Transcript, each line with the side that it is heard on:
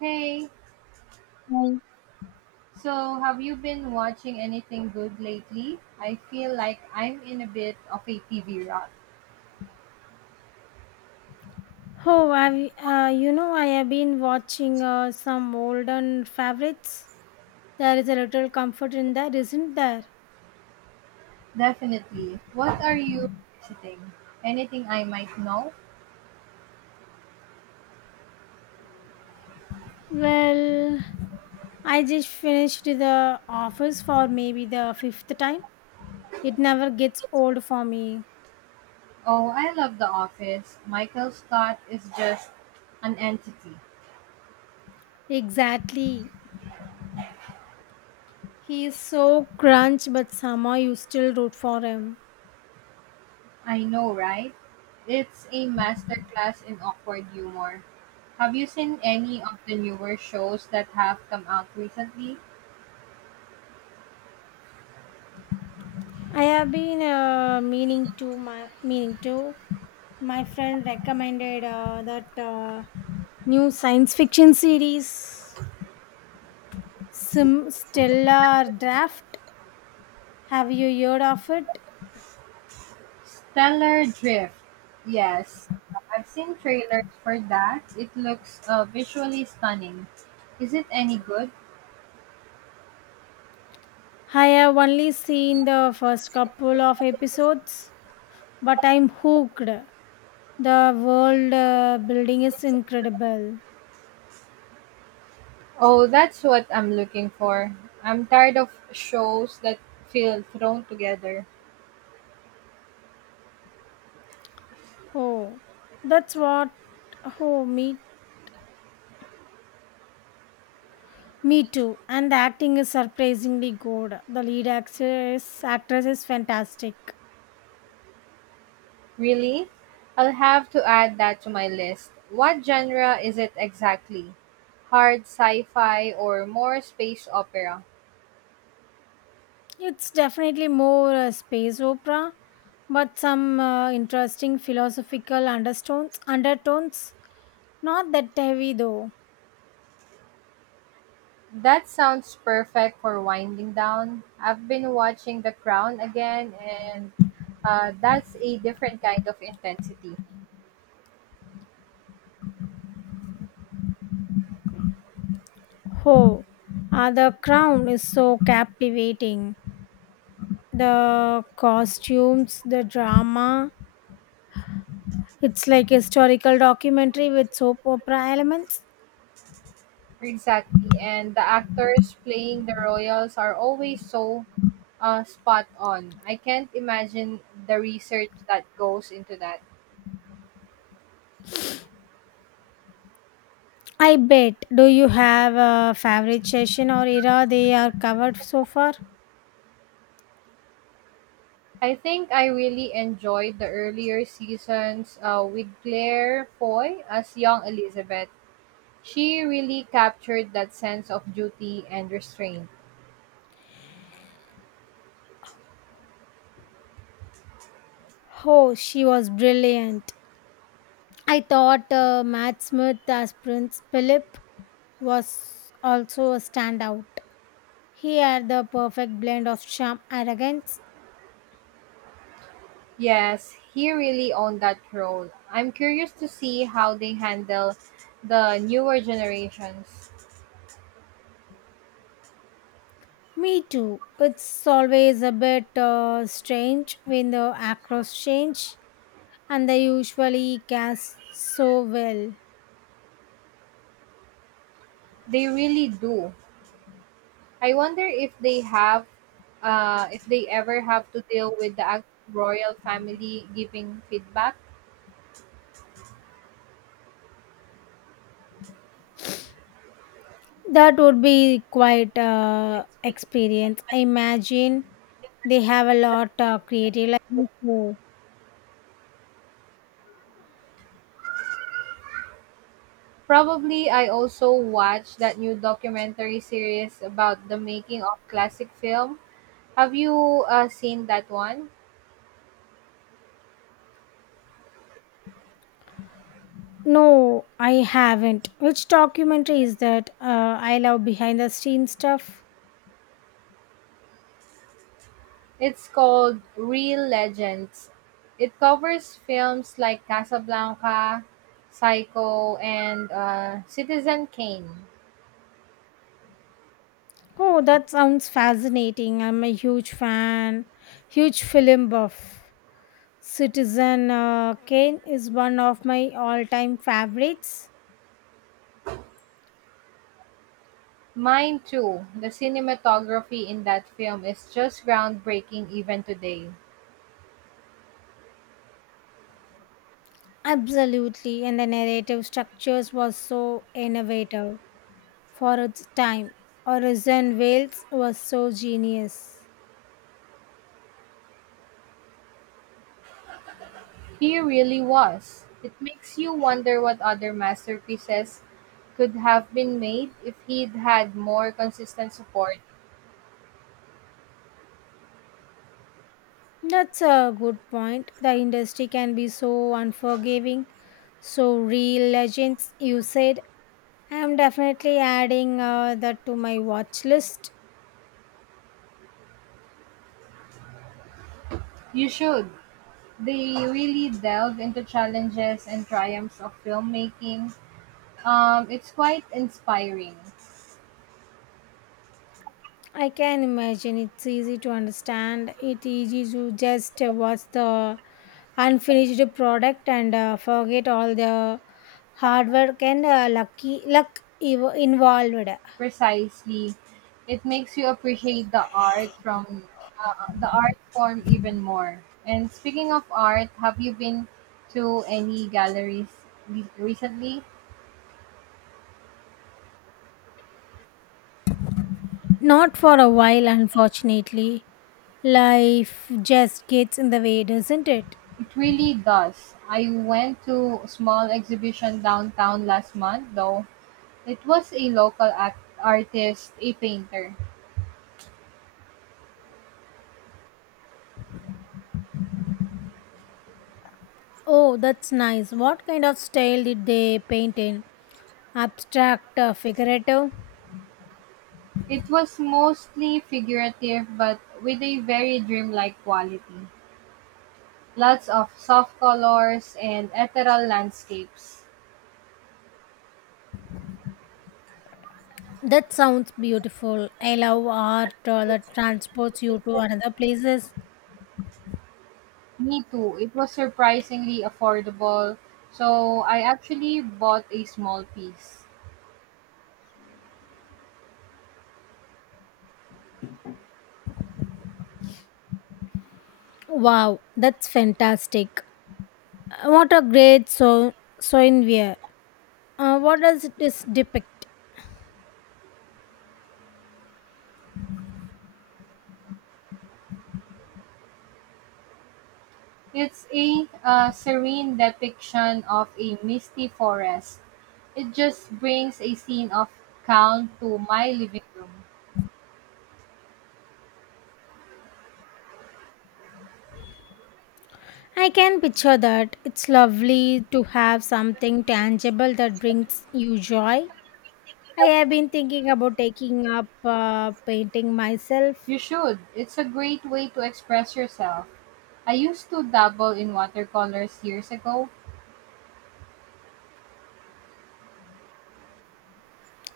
right: Hey,
left: Hi.
right: so have you been watching anything good lately? I feel like I'm in a bit of a TV rut.
left: Oh, I have been watching some olden favorites. There is a little comfort in that, isn't there?
right: Definitely. What are you visiting? Anything I might know?
left: Well, I just finished The Office for maybe the fifth time. It never gets old for me.
right: Oh, I love The Office. Michael Scott is just an entity.
left: Exactly. He is so crunch, but somehow you still root for him.
right: I know, right? It's a masterclass in awkward humor. Have you seen any of the newer shows that have come out recently?
left: I have been meaning to. My friend recommended that new science fiction series, Sim Stellar Draft. Have you heard of it?
right: Stellar Drift. Yes, I've seen trailers for that. It looks visually stunning. Is it any good?
left: I have only seen the first couple of episodes, but I'm hooked. The world building is incredible.
right: Oh, that's what I'm looking for. I'm tired of shows that feel thrown together.
left: Oh, that's what. Oh, me too. And the acting is surprisingly good. The lead actress is fantastic.
right: Really? I'll have to add that to my list. What genre is it exactly? Hard sci fi or more space opera?
left: It's definitely more a space opera, but some interesting philosophical undertones. Undertones, not that heavy though.
right: That sounds perfect for winding down. I've been watching The Crown again, and that's a different kind of intensity.
left: Oh, the Crown is so captivating. The costumes, the drama. It's like historical documentary with soap opera elements.
right: Exactly. And the actors playing the royals are always so spot on. I can't imagine the research that goes into that.
left: I bet. Do you have a favorite session or era they are covered so far?
right: I think I really enjoyed the earlier seasons with Claire Foy as young Elizabeth. She really captured that sense of duty and restraint.
left: Oh, she was brilliant. I thought Matt Smith as Prince Philip was also a standout. He had the perfect blend of charm arrogance.
right: Yes, he really owned that role. I'm curious to see how they handle the newer generations.
left: Me too. It's always a bit strange when the actors change, and they usually cast so well.
right: They really do. I wonder if they have, if they ever have to deal with the royal family giving feedback.
left: That would be quite a experience. I imagine they have a lot of creative license.
right: Probably, I also watched that new documentary series about the making of classic film. Have you seen that one?
left: No, I haven't. Which documentary is that? I love behind the scenes stuff.
right: It's called Real Legends. It covers films like Casablanca, Psycho, and Citizen Kane.
left: Oh, that sounds fascinating. I'm a huge huge film buff. Citizen Kane is one of my all time favorites.
right: Mine too. The cinematography in that film is just groundbreaking even today.
left: Absolutely, and the narrative structures was so innovative for its time. Orson Welles was so genius.
right: He really was. It makes you wonder what other masterpieces could have been made if he'd had more consistent support.
left: That's a good point. The industry can be so unforgiving. So, Real Legends, you said. I'm definitely adding that to my watch list.
right: You should. They really delve into challenges and triumphs of filmmaking. It's quite inspiring.
left: I can imagine it's easy to understand. It's easy to just watch the unfinished product and forget all the hard work and involved.
right: Precisely, it makes you appreciate the art from the art form even more. And speaking of art, have you been to any galleries recently?
left: Not for a while, unfortunately. Life just gets in the way, doesn't it?
right: It really does. I went to a small exhibition downtown last month, though. It was a local artist, a painter.
left: Oh, that's nice. What kind of style did they paint in? Abstract, figurative?
right: It was mostly figurative, but with a very dreamlike quality. Lots of soft colors and ethereal landscapes.
left: That sounds beautiful. I love art that transports you to another places.
right: Me too. It was surprisingly affordable, so I actually bought a small piece.
left: Wow, that's fantastic. What a great souvenir. What does this depict?
right: It's a serene depiction of a misty forest. It just brings a scene of calm to my living room.
left: I can picture that. It's lovely to have something tangible that brings you joy. I have been thinking about taking up painting myself.
right: You should. It's a great way to express yourself. I used to dabble in watercolors years ago.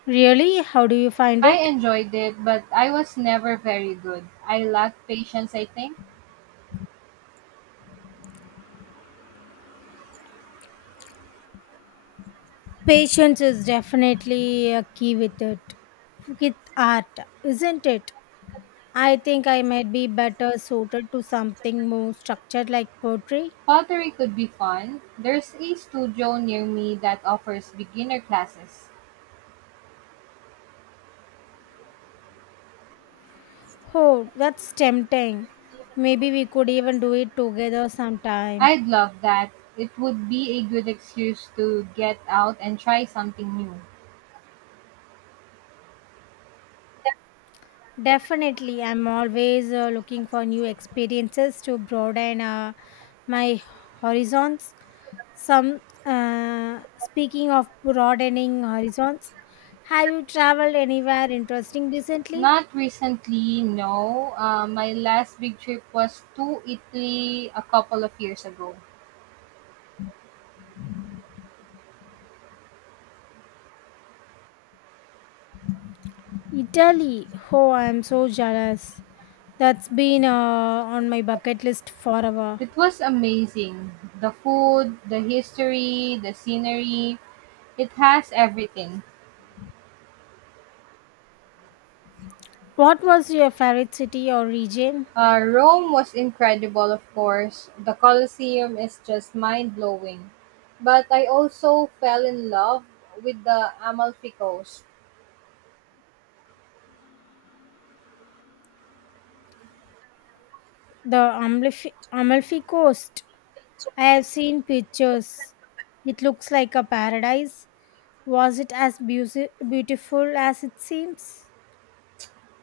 left: Really? How do you find
right: I
left: it?
right: enjoyed it, but I was never very good. I lacked patience, I think.
left: Patience is definitely a key with it, with art, isn't it? I think I might be better suited to something more structured like poetry.
right: Pottery could be fun. There's a studio near me that offers beginner classes.
left: Oh, that's tempting. Maybe we could even do it together sometime.
right: I'd love that. It would be a good excuse to get out and try something new.
left: Definitely, I'm always looking for new experiences to broaden my horizons. Some Speaking of broadening horizons, have you traveled anywhere interesting recently?
right: Not recently, no. My last big trip was to Italy a couple of years ago.
left: Italy. Oh, I'm so jealous. That's been on my bucket list forever.
right: It was amazing. The food, the history, the scenery, it has everything.
left: What was your favorite city or region?
right: Rome was incredible, of course. The Colosseum is just mind blowing. But I also fell in love with the Amalfi Coast,
left: The Amalfi Coast. I have seen pictures. It looks like a paradise. Was it as beautiful as it seems?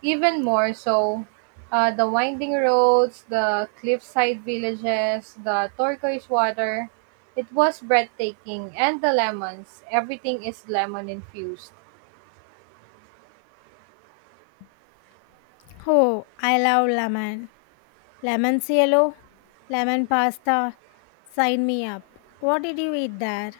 right: even more so. The winding roads, the cliffside villages, the turquoise water. It was breathtaking. And the lemons. Everything is lemon infused.
left: Oh, I love lemon. Lemon cielo, lemon pasta. Sign me up. What did you eat there?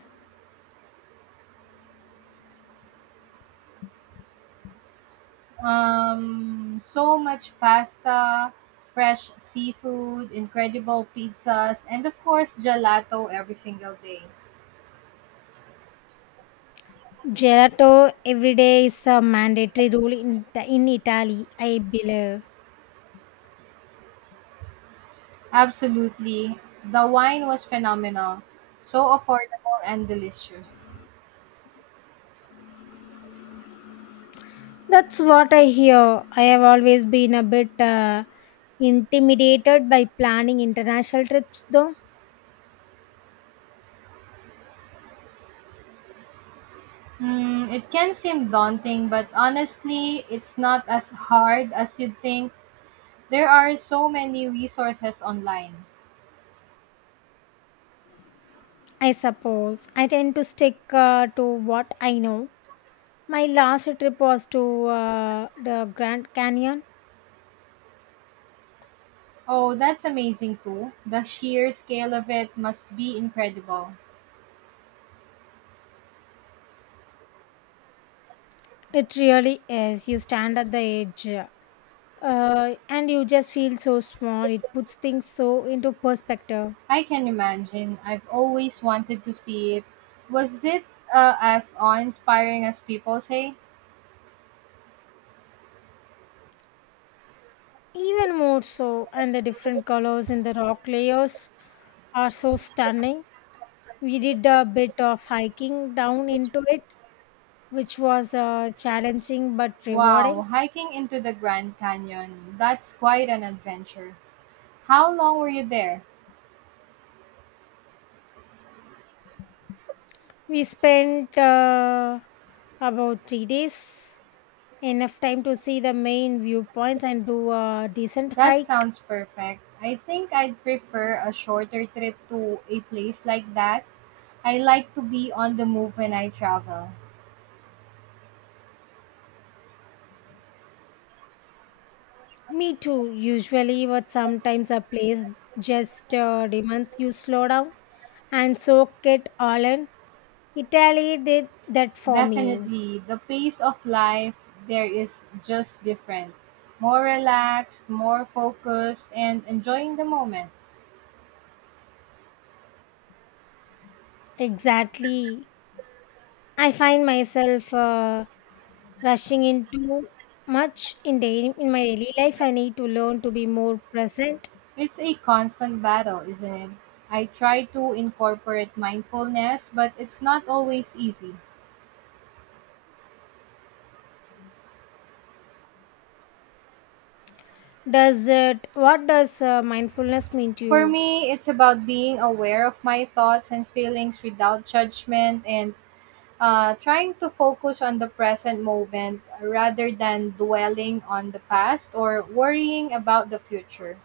right: So much pasta, fresh seafood, incredible pizzas, and of course, gelato every single day.
left: Gelato every day is a mandatory rule in Italy, I believe.
right: Absolutely. The wine was phenomenal, so affordable and delicious.
left: That's what I hear. I have always been a bit intimidated by planning international trips, though.
right: It can seem daunting, but honestly, it's not as hard as you'd think. There are so many resources online.
left: I suppose I tend to stick to what I know. My last trip was to the Grand Canyon.
right: Oh, that's amazing too. The sheer scale of it must be incredible.
left: It really is. You stand at the edge and you just feel so small. It puts things so into perspective.
right: I can imagine. I've always wanted to see it. Was it as awe-inspiring as people say?
left: Even more so, and the different colors in the rock layers are so stunning. We did a bit of hiking down into it, which was challenging but rewarding.
right: Wow, hiking into the Grand Canyon. That's quite an adventure. How long were you there?
left: We spent about 3 days, enough time to see the main viewpoints and do a decent
right: That
left: hike.
right: sounds perfect. I think I'd prefer a shorter trip to a place like that. I like to be on the move when I travel.
left: Me too, usually, but sometimes a place just demands you slow down and soak it all in. Italy did that for me.
right: Definitely, the pace of life there is just different. More relaxed, more focused, and enjoying the moment.
left: Exactly. I find myself. Rushing into much in my daily life. I need to learn to be more present.
right: It's a constant battle, isn't it? I try to incorporate mindfulness, but it's not always easy.
left: Does it What does mindfulness mean to
right: For
left: you?
right: me, it's about being aware of my thoughts and feelings without judgment and trying to focus on the present moment rather than dwelling on the past or worrying about the future.